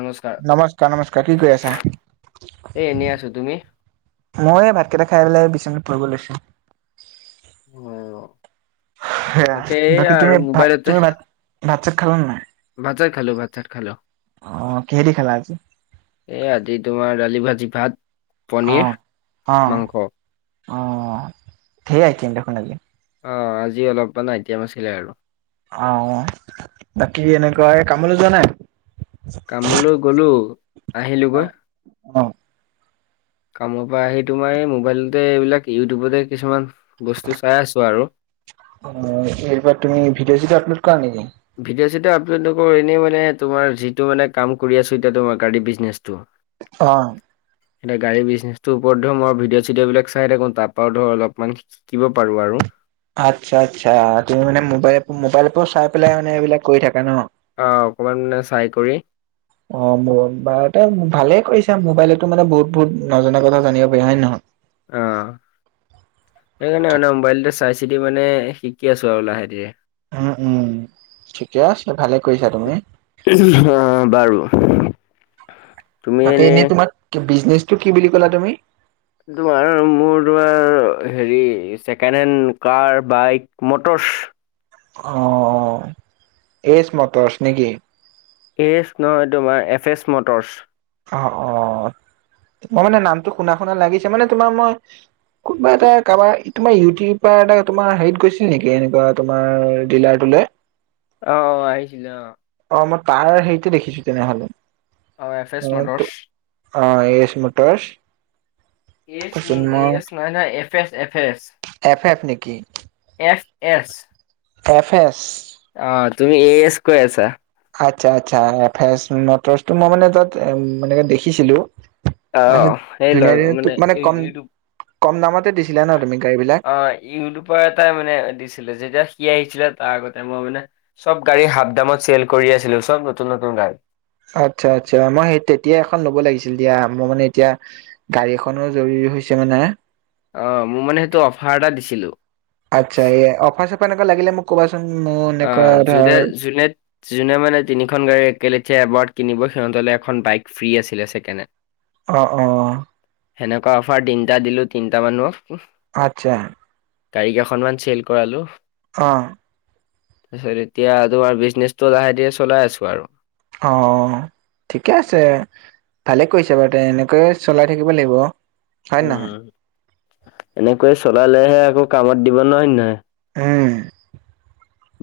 নমস্কাৰ, নমস্কাৰ নমস্কাৰ, কি কৰি আছা? এই এনেই আছো তুমি? মই এই ভাতকেইটা খাই পেলাই বিচনাত পৰিব লৈছো। অ', সেৰা তাকে এইয়া বাকী আৰু তুমি ভ মোবাইলতে তুমি ভাত- ভাত চাত খালানে নাই? ভাত চাত খালো, ভাত চাত খালো। অঁ কিহেদি খালা আজি? এ আজি তোমাৰ দালি ভাজি ভাত। পনিৰ অঁ অঁ মাংস। অঁ' ধেই আইটেম দেখোন আজি। অঁ' আজি অলপমান আইটেম আছিলে আৰু। অঁ বাকী এনেকুৱা এই কামলৈ যোৱা নাই? কামলৈ গ'লোঁ আহিলোঁগৈ। অ' অ', কাম পৰা আহি তোমাৰ এই মোবাইলতে এইবিলাক ইউটিউবতে কিছুমান বস্তু চাই আছো আৰু। অ‍ঁ এই কিবা তুমি ভিডঅ' চিডিঅ আপলোড কৰা নেকি? ভিডিঅ' চিডঅ' আপলোড নকৰো এনেই মানে তোমাৰ যিটো মানে কাম কৰি আছো এতিয়া তোমাৰ গাড়ী বিজনেছটো। অ। এতিয়া গাড়ী বিজনেছ টোৰ ওপৰত ধৰ মই ভিডঅ চিঅ'বিলাক চাই থাকো তাৰ পৰা ধৰা অলপমান শিকিব পাৰো আৰু। আচ্ছা আচ্ছা তুমি মানে মোবাইল মোবাইল পৰা চাই পেলাই মানে এইবিলাক কৰি থাকা ন। অ অকমান মানে চাই কৰি অ মোৰ বাৰু ত ভালে কৰিছা মোবাইলতো মানে বহুত বহুত নজনা কথা জানিব পাৰি হয় নে নহয়? অঁ, সেইকাৰণে মানে মোবাইলতে চাই চিতি মানে শিকি আছোঁ আৰু লাহেধিৰে। উম উম ঠিকে আছে ভালে কৰিছা তুমি। অ বাৰু। বাকী এনে তোমাৰ বিজনেচটো কি বুলি ক'লা তুমি? তোমাৰ মোৰ তোমাৰ হেৰি second hand car bike motors. অ অ এইজ মটৰচ নেকি? এইচ নহয় তোমাৰ এফ এছ মটৰচ। অ অ মই মানে নামটো শুনা শুনা লাগিছে মানে তোমাৰ মই কোনোবা এটা কাৰোবাৰ তোমাৰ ইউটিউবাৰ এ তোমাৰ হেৰিত গৈছিল নেকি এনেকুৱা তোমাৰ ডিলাৰটোলৈ। অ অ আহিছিলে অ। অ মই তাৰ হেৰিতে দেখিছো তেনেহলে। অ', এফ এছ মটৰছ। অ এইছ মটৰচ। এই চ এ এচ নাই নহয় F S F S. F F নেকি? F S. F S. অ তুমি এ এছ কৈ আছা। আচ্ছা আচ্ছা এফ মটৰচটো মই মানে তাত এনে দেখিছিলো। অ', সেই ধুনীয়া লগ ধুনীয়া তোক মানে কম ইউটিউব কম দামতে দিছিলা ন তুমি গাড়ীবিলাক। অ ইউটিউবাৰ এটাই মানে দিছিলে যেতিয়া সি আহিছিলে তাৰ আগতে মই মানে চব গাড়ী হাফদামত চেল কৰি আছিলো চব নতুন নতুন গাৰি। আচ্ছা আচ্ছা মই সেই তেতিয়া এখন ল'ব লাগিছিল দিয়া মই মানে এতিয়া গাড়ী এখনো জৰুৰী হৈছে মানে। অ মোৰ মানে সেইটো অফাৰ এটা দিছিলো। আচ্ছা এই অফাৰ চফাৰ এনেকুৱা লাগিলে মোক কবাচোন মোৰ এনেকুৱা ধৰ জুনে যোনে মানে তিনিখন গাড়ী একেলেঠীয়া এবাৰ কিনিব সিহঁতলে এখন বাইক ফ্ৰী আছিলে ছেকেণ্ড হেন। অ অ। হেনেকুৱা অফাৰ তিনিটা দিলো তিনটা মানুহক। আচ্ছা। গাড়ী কেইখনমান চেল কৰালো। অ। তাৰপিছত এতিয়া তোমাৰ বিজনেচ টো লাহে ধীৰে চলাই আছো আৰু। অ অ ঠিকে আছে। ভালে কৰিছে বাৰু তে এনেকৈয় চলাই থাকিব লাগিব, হয় নহয়? উম এনেকৈ চলালেহে আকৌ কামত দিব নহয় ন নহয়। উম।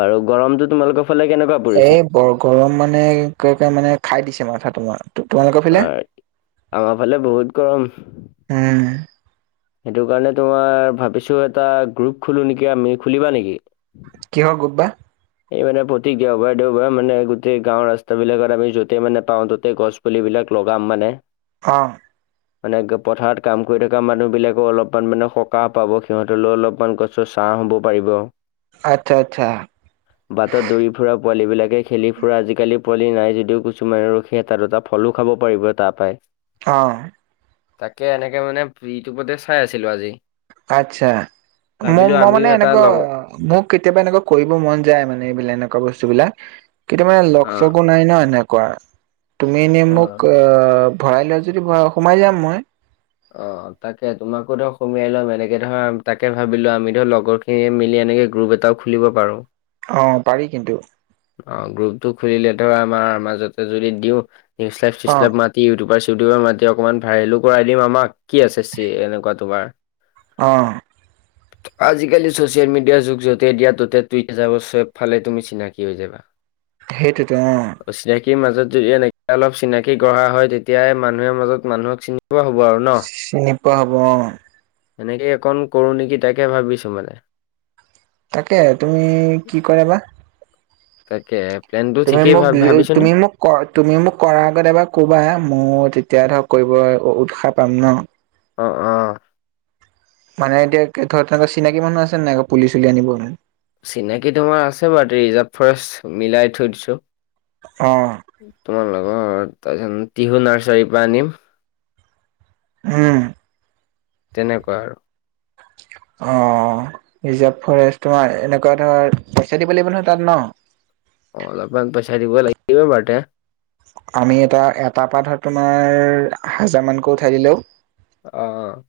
বাৰু গৰমতো তোমালোকৰ ফালে কেনেকুৱা? পৰিছে? এই বৰ গৰম মানে, [unintelligible] মানে খাই দিছে মাথা তোমাৰ। তোমালোকৰ ফালে [unintelligible] আমাৰ ফালে বহুত গৰম। উম। সেইটো কাৰণে তোমাৰ ভাবিছো এটা গ্ৰুপ খোলো নেকি আমি, খুলিবা নেকি? কিহৰ গ্ৰুপ বা? এই মানে প্ৰতি দেওবাৰে দেওবাৰে মানে গোটেই গাঁৱৰ ৰাস্তাবিলাকত বিলাকত আমি য'তেই মানে পাওঁ ততে গছ পুলিবিলাক লগাম মানে। অ'। মানে পথাৰত কাম কৰি থকা মানুহ বিলাকো অলপমান মানে সকাহ পাব সিহঁতলৈও অলপমান গছ ছাহ হ'ব পাৰিব। আচ্ছা আচ্ছা। বাটত দৌৰি ফুৰা পোৱালী বিলাকে খেলি ফুৰা আজিকালি পোৱালি নাই যদিও কিছুমান ৰ এটা দুটা ফলো খাব পাৰিব তাৰ পৰাই। অ'। তাকে এনেকে মানে ইউটোবতে চাই আছিলো আজি। আচ্ছা, ভাবিলো ম-মই মানে আমিও এটা এনেকুৱা লগ মোক কেতিয়াবা এনেকুৱা কৰিব মন যায় মানে এইবিলাক এনেকুৱা বস্তু বিলা, কেতিয়া মানে লগ অ চগ নাই ন এনেকুৱা, তুমি এনেই মোক অ', ভৰাই লোৱা যদি সোমাই যাম মই। অ'। তাকে তোমাকো ধৰক সোমিয়াই লম এনেকে ধৰা তাকে ভাবিলো, আমিতো লগৰ খিনিয়ে মিলি এনেকে গ্ৰুপ এটা খুলিব পাৰোঁ। অ', পাৰি কিন্তু। অ', গ্ৰুপটো খুলিলে ধৰা আমাৰ মাজতে যদি দিওঁ, নিউজ লাইফ অ [unintelligible] ইউটোউবাৰ চিউটোবাৰ মাতি অকণমান ভাইৰেলো কৰাই দিম আমাক, কি আছে চি এনেকুৱা তোমাৰ অ'। আজিকালি চচিয়েল মিডিয়াৰ যুগ, য'তে দিয়া ত'তে টুইট যাব চব ফালে তুমি চিনাক কি হৈ যাবা। সেইটোৱেতো অ'। অচিনাকিৰ মাজত যদি এনেকে অলপ চিনাকি গঢ়া হয়, তেতিয়াই মানুহে মাজত মানুহক চিনি পোৱা হ'ব আৰু ন? চিনি পোৱা হ'ব অ এনেকেই অকণ কৰো নেকি তাকে ভাবিছো মানে। তাকে, তুমি কি কৰে বা? তাকে, প্লেনটো তুমি ঠিকেই মোক ভা-ভাবিছোঁ নে? তুমি মোক তুমি মোক কৰাৰ আগত এবাৰ কবা মোৰ তেতিয়া ধৰ কৰিব উৎসাহ পাম ন। অ', অ'। মানে এতিয়া ধৰ তেনেকু চিনাকি মানুহ আছে নে আকৌ পুলি চুলি আনিব কাৰণে? চিনাকি তোমাৰ আছে বাৰু ৰিজাৰ্ভ ফৰেষ্ট মিলাই থৈ দিছো। অ'। তোমাৰ লগৰ তাৰপিছত টিহু নাৰ্চাৰীৰ পৰা আনিম। উম। তেনেকুৱা আৰু। অ', ৰিজাৰ্ভ ফৰেষ্ট তোমাৰ এনেকুৱা ধৰ, পইচা দিব লাগিব নহয় তাত ন? অ, অলপমান পইচা দিব লাগিব। [unintelligible] আমি এটা এটাৰ পাতত তোমাৰ হাজাৰ মানকৈ উঠাই দিলেও অ'।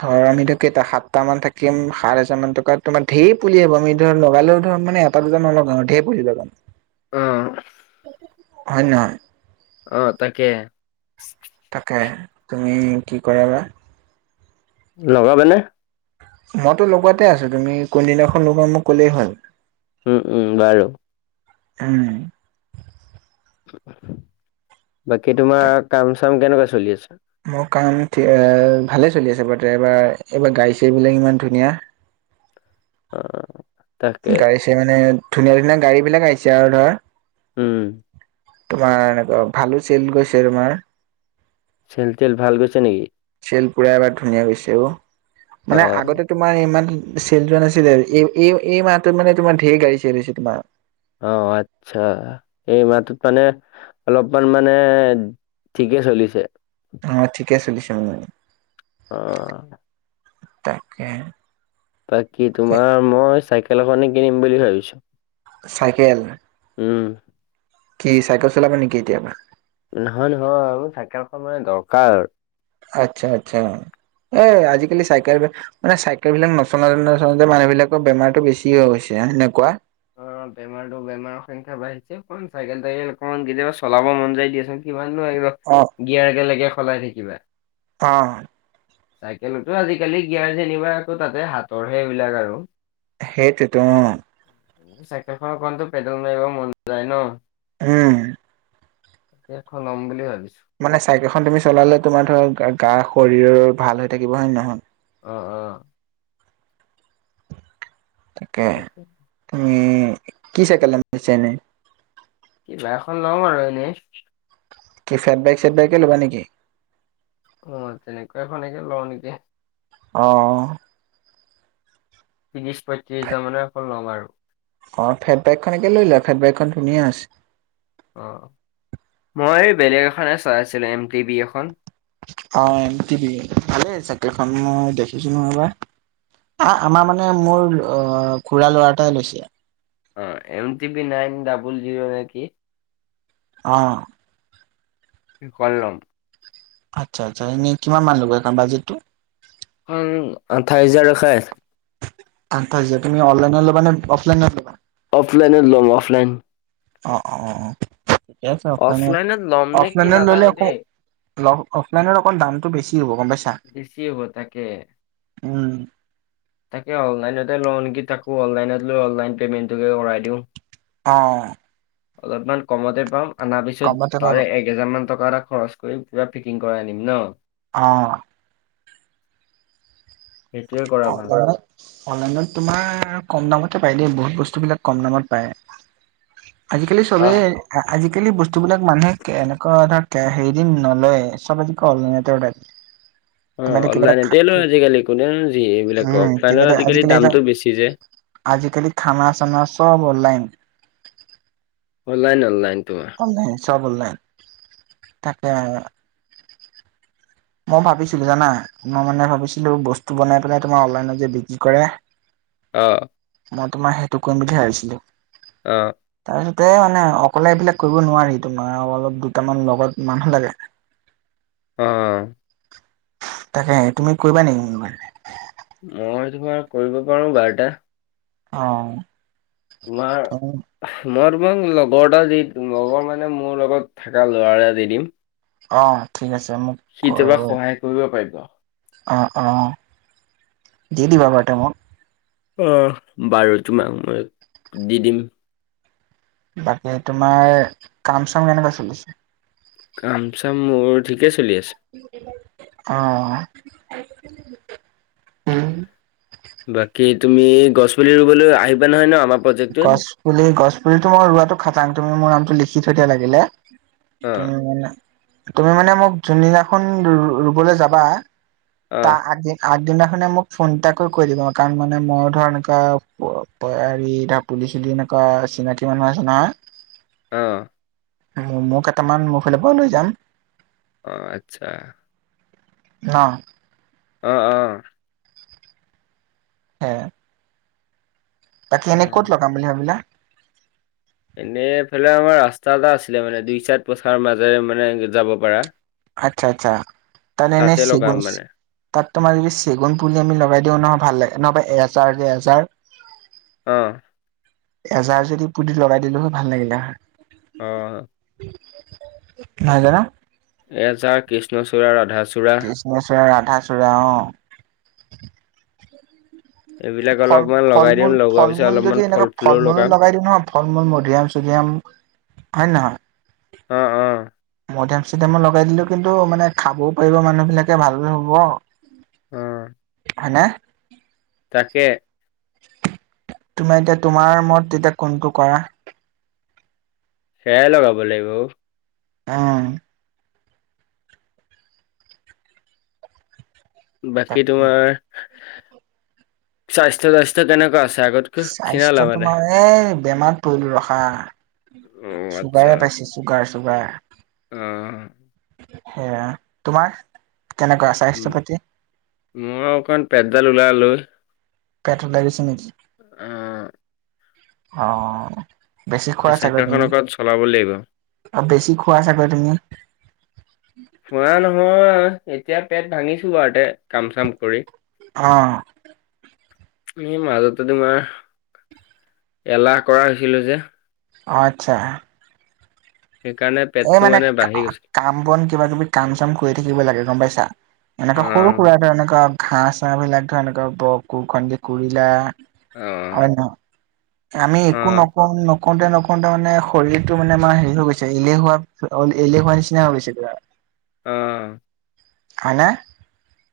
ধৰ আমি ধৰ কেইটা সাতটা মান থাকিম সাত হাজাৰ মান টকা তোমাৰ ধেৰ পুলি আহিব আমি ধৰ লগালেও ধৰ মানে তাত [unintelligible] অ‍ঁ হয় নহয়। অ তাকে। তাকে তুমি কি কৰা বা। লবাগে নে? মইতো লগোৱাতে আছো তুমি কোনদিনাখন লগোৱা মোক ক'লেই হ'ল। উম উম বাৰু। উম বাকী তাক তোমাৰ কাম চাম কেনেকুৱা চলি আছে? মোৰ কাম ভালে চলি আছে বৰ্তমান ৰ'বা এইবাৰগাড়ী চাড়ী বোলে ইমান ধুনীয়া। অ তাকে গাড়ী চাড়ী মানে ধুনীয়া ধুনীয়া গাড়ী বিলাক আহিছে আৰু ধৰ। উম তোমাৰ এনেকুৱা ভালো চেল গৈছে তোমাৰ। চেল তেল ভাল গৈছে নেকি? চেল পুৰা এবাৰ ধুনীয়া গৈছে অ, অ মানে আগতে তোমাৰ ইমান চেল যোৱা নাছিলে আৰু এই এই মাহটোত মানে তোমাৰ ঢেৰ গাড়ী চেল হৈছে তোমাৰ। অ আচ্ছা এই মাহটোত মানে অলপমান মানে ঠিকে চলিছে। অ ঠিকে চলিছে মানে। অ তাকে। বাকী তোমাৰ মই চাইকেল এখনে কিনিম বুলি ভাবিছোঁ। চাইকেল উম কি চাইকেল চলাবা নেকি এতিয়াৰ পৰা? নহয় নহয় আৰু চাইকেল এখন মানে দৰকাৰ। আচ্ছা আচ্ছা এ আজিকালি চাইকেল মানে চাইকেল বিলাক নচলাই নচলাতে মানুহ বিলাকৰ বেমাৰতো বেছি হৈ গৈ হৈছে সেনেকুৱা। হয়ো দে বেমাৰটো বেমাৰ সংখ্যা বাঢ়িছে অকণ চাইকেল তাইকেল অকণমান কেতিয়াবা চলাব মন যায় দিয়াচোন কিমান নোৱাৰিব অহ গিয়াৰ একেলগে সলাই থাকিবা। অহ চাইকেলতো আজিকালি গিয়াৰ যেনিবা আকৌ তাতে হাতৰহে এইবিলাক আৰু। সেইটোৱেত অহ। চাইকেল খনৰ কণতো পেডেল মাৰিব মন যায় ন। উম সেই খন ল'ম বুলি ভাবিছোঁ। মানে চাইকেলখন তুমি চলালে তোমাৰ ধৰক গা শৰীৰৰ ভাল হৈ থাকিব হয় নে নহয়। অ অ তাকে তুমি কি চাইকেল লম ভাবিছাঁ এনে? কিবা এখন ল'ম আৰু এনেই। কি চেডবেক চেডবেকে ল'বা নেকি অ তেনেকুৱা এখনকে লওঁ নেকি অহ ত্ৰিশ পয়ত্ৰিশ হাজাৰ মানৰ এখন ল'ম আৰু অ ফেট বাইক খনকে লৈ লোৱা ফেট বাইকখন ধুনীয়া আছে অ মই বেলেগ এখনে চাই আছিলো এম টি বি এখন অ এম টি বি ভালেই চাইকেলখন মই দেখিছোঁ নহয় এবাৰ আ আমাৰ মানে মোৰ অ খুৰাৰ ল'ৰা এটাই লৈছে। অ M T B nine double zero নে কি? অ তেনেকুৱা লম আচ্ছা আচ্ছা এনে কিমান মান ল'ব সেইখন বাজেটটো সেইখন আঠাইছ হাজাৰ দেখাই আছে। আঠাইছ হাজাৰ তুমি অনলাইনত ল'বা নে অফলাইনত লবা অফলাইনত লম অফলাইন অ অ অ অ ঠিকে আছে অফলাইনত ল'ম নে কি অফলাইনত ললে নাজানো আকৌ দেই লক অফলাইনত অকণ দামটো বেছি হ'ব গম পাইছা বেছি হ'ব তাকে উম তাকে অনলাইনতে লওঁ নেকি তাকো অনলাইনত লৈ অনলাইন পেমেন্টোকে কৰাই দিওঁ অঁ অলপমান কমতে পাম আনাৰ পিছত কমতে পাবা তাৰে এক কেইহাজাৰমান টকা এটা খৰচ কৰি পোৰা পেকিং কৰাই আনিম ন অঁ সেইটোৱে কৰা ভাল অনলাইনত অনলাইনত তোমাৰ কম দামতে পায় দেই বহুত বস্তুবিলাক কম দামত পায় আজিকালি অহ চবেই আজিকালি বস্তুবিলাক মানুহে কেনেকুৱা [unintelligible] হেৰি দিন নলয় চব আজিকালি অনলাইনতে অৰ্ডাৰ [inaudible] অ তোমাৰ এতিয়া কিবা এটা খা অনলাইনতে লয় আজিকালি কোনেনো যি এইবিলাক উম কিবা অফলাইনত এটা আজিকালি দামটো বেছি যে আজিকালি খানা চানা চব অনলাইন অনলাইন অনলাইনটো অনলাইন চব অনলাইন তাকে আৰু মই ভাবিছিলো জানা মই মানে ভাবিছিলো বস্তু বনাই পেলাই তোমাৰ অনলাইনত যে বিক্ৰী কৰে। অ মই তোমাৰ সেইটো কৰিম বুলি ভাবিছিলোঁ। অ তাৰপিছতে মানে অকলে এইবিলাক কৰিব নোৱাৰি তোমাৰ অলপ দুটামান লগত মানুহ লাগে। অ তাকে তুমি কৰিবা নেকি মোৰ লগত মই তোমাৰ কৰিব পাৰো বাৰটা অ তোমাৰ মই তোমাক লগৰ এটা দি লগৰ মানে মোৰ লগত থকা ল'ৰা এটা দি দিম অ ঠিক আছে মোক সি কেতিয়াবা সহায় কৰিব পাৰিব। অ', অ', দি দিবা বাৰু তেওঁ মোক। অ', বাৰু তোমাক মই দি দিম। বাকী তোমাৰ কাম চাম কেনেকুৱা চলিছে? কাম চাম মোৰ ঠিকেই চলি আছে। অহ। [inaudible] বাকী তুমি গছ পুলি ৰুবলৈ আহিবা নহয় ন' আমাৰ প্ৰজেক্টটোত গছপুলি গছপুলিটো মই ৰোৱাটো খাটাং তুমি মোৰ নামটো লিখি থৈ দিয়া লাগিলে। অ তুমি মানে তুমি মানে মোক যোনদিনাখন ৰু-ৰুবলৈ যাবা অ তাৰ আগে আগদিনাখনে মোক ফোনটাকৈ কৈ দিব কাৰণ মানে মই ধৰ এনেকুৱা ব-ব হেৰি। এতিয়া পুলি চুলি এনেকুৱা চিনাকি মানুহ আছে নহয়। অহ। মো-মোক কেইটামান মোৰ ফালৰ পৰা লৈ যাম। অহ, আচ্ছা। ন'। অহ, অহ। হে। বাকী অ এনে ক'ত লগাম বুলি ভাবিলা? এনেই এইফালে আমাৰ ৰাস্তা এটা আছিলে মানে দুই চাইট পথাৰৰ মাজেৰে মানে যাব পৰা। আচ্ছা, আচ্ছা, তাই এনেই শিগো লগাম মানে তাত তোমাৰ যদি চেগুন পুলি আমি লগাই দিওঁ নহয় ভাল লাগে নহবা এজাৰ যে এজাৰ। অহ। এজাৰ যদি পুলি লগাই দিলো হয় ভাল লাগিলে হয়। অহ। নাই যোৱা না। এজাৰ, কৃষ্ণচূড়া, ৰাধাচূড়া। কৃষ্ণচড়া, ৰাধাচূড়া অ'। এইবিলাক ফল অলপমান ফল লগাই দিম মূল লগোৱাৰ ফল পিছত মূল যদি অলপমান এনেকে ফল ফুলও মূলো লগাম লগাই দিওঁ ন'। ফল মূল মধুৰিআম চধুৰিআম হয় নে নহয়। অহ, অহ। মধুৰিআম চধুৰিআমও লগাই দিলো কিন্তু মানে খাবও পাৰিব মানুহবিলাকে ভাল হ'ব। উম। নে? তাকে। তোমাৰ এতিয়া তোমাৰ মত এতিয়া কোনটো কৰা। সেয়াই লগাব লাগিব। অহ। বাকী তাকে তোমাৰ স্বাস্থ্য, স্বাস্থ্য কেনেকুৱা আছে আগত কে ক্ষীণালা মানে। এ বেমাৰত পৰিলোঁ ৰখা অ চুগাৰে পাইছে, চুগাৰ চুগাৰ। অহ। সেয়া, তোমাৰ কেনেকুৱা আছে? উম, মই অকণ পেডডাল ওলাই ল'লোঁ। পেট‌ উলাই গৈছে নেকি? উম অহ বেছি অ খোৱা‌ চাগৈ চাইকেলখন তুমি? অকণ চলাব লাগিব অ বেছি খোৱা চাগৈ তুমি? খোৱা নহয় এতিয়া পেট ভাঙিছো বাৰুতে কাম চাম কৰি। অহ এই মাজতে তোমাৰ এলাহ কৰা হৈছিলোঁ যে। অহ আচ্ছা। সেইকাৰণে অ পেটটো মানে বাঢ়ি গৈছে কা-কাম বন কিবা তুমি কাম চাম কৰি থাকিব লাগে গম পাইছা? অ এনেকা সৰু সুৰা এটা এনেকা ঘাঁহ চাহ বিলাক ধৰা এনেকা ব ক খন্দি কৰিলা অ হয় নহয়? আমি অ একো নকওঁ নকোৰতে নকোৰতে মানে শৰীৰটো মানে আমাৰ হেৰি হৈ গৈছে। এলেহুৱা অ এলেহুৱা নিচিনা হৈ গৈছে আ। অ হয়নে?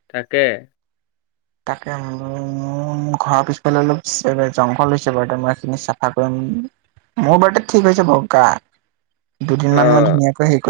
তাকে। তাকে মোৰ ঘৰৰ পিছফালে অলপ জংঘল হৈছে বাৰু মই সেইখিনি চাফা কৰিম মোৰ বাৰু এতিয়া ঠিক হৈছে বাৰু গা দুদিন মান অ মই ধুনীয়াকৈ হেৰি কৰি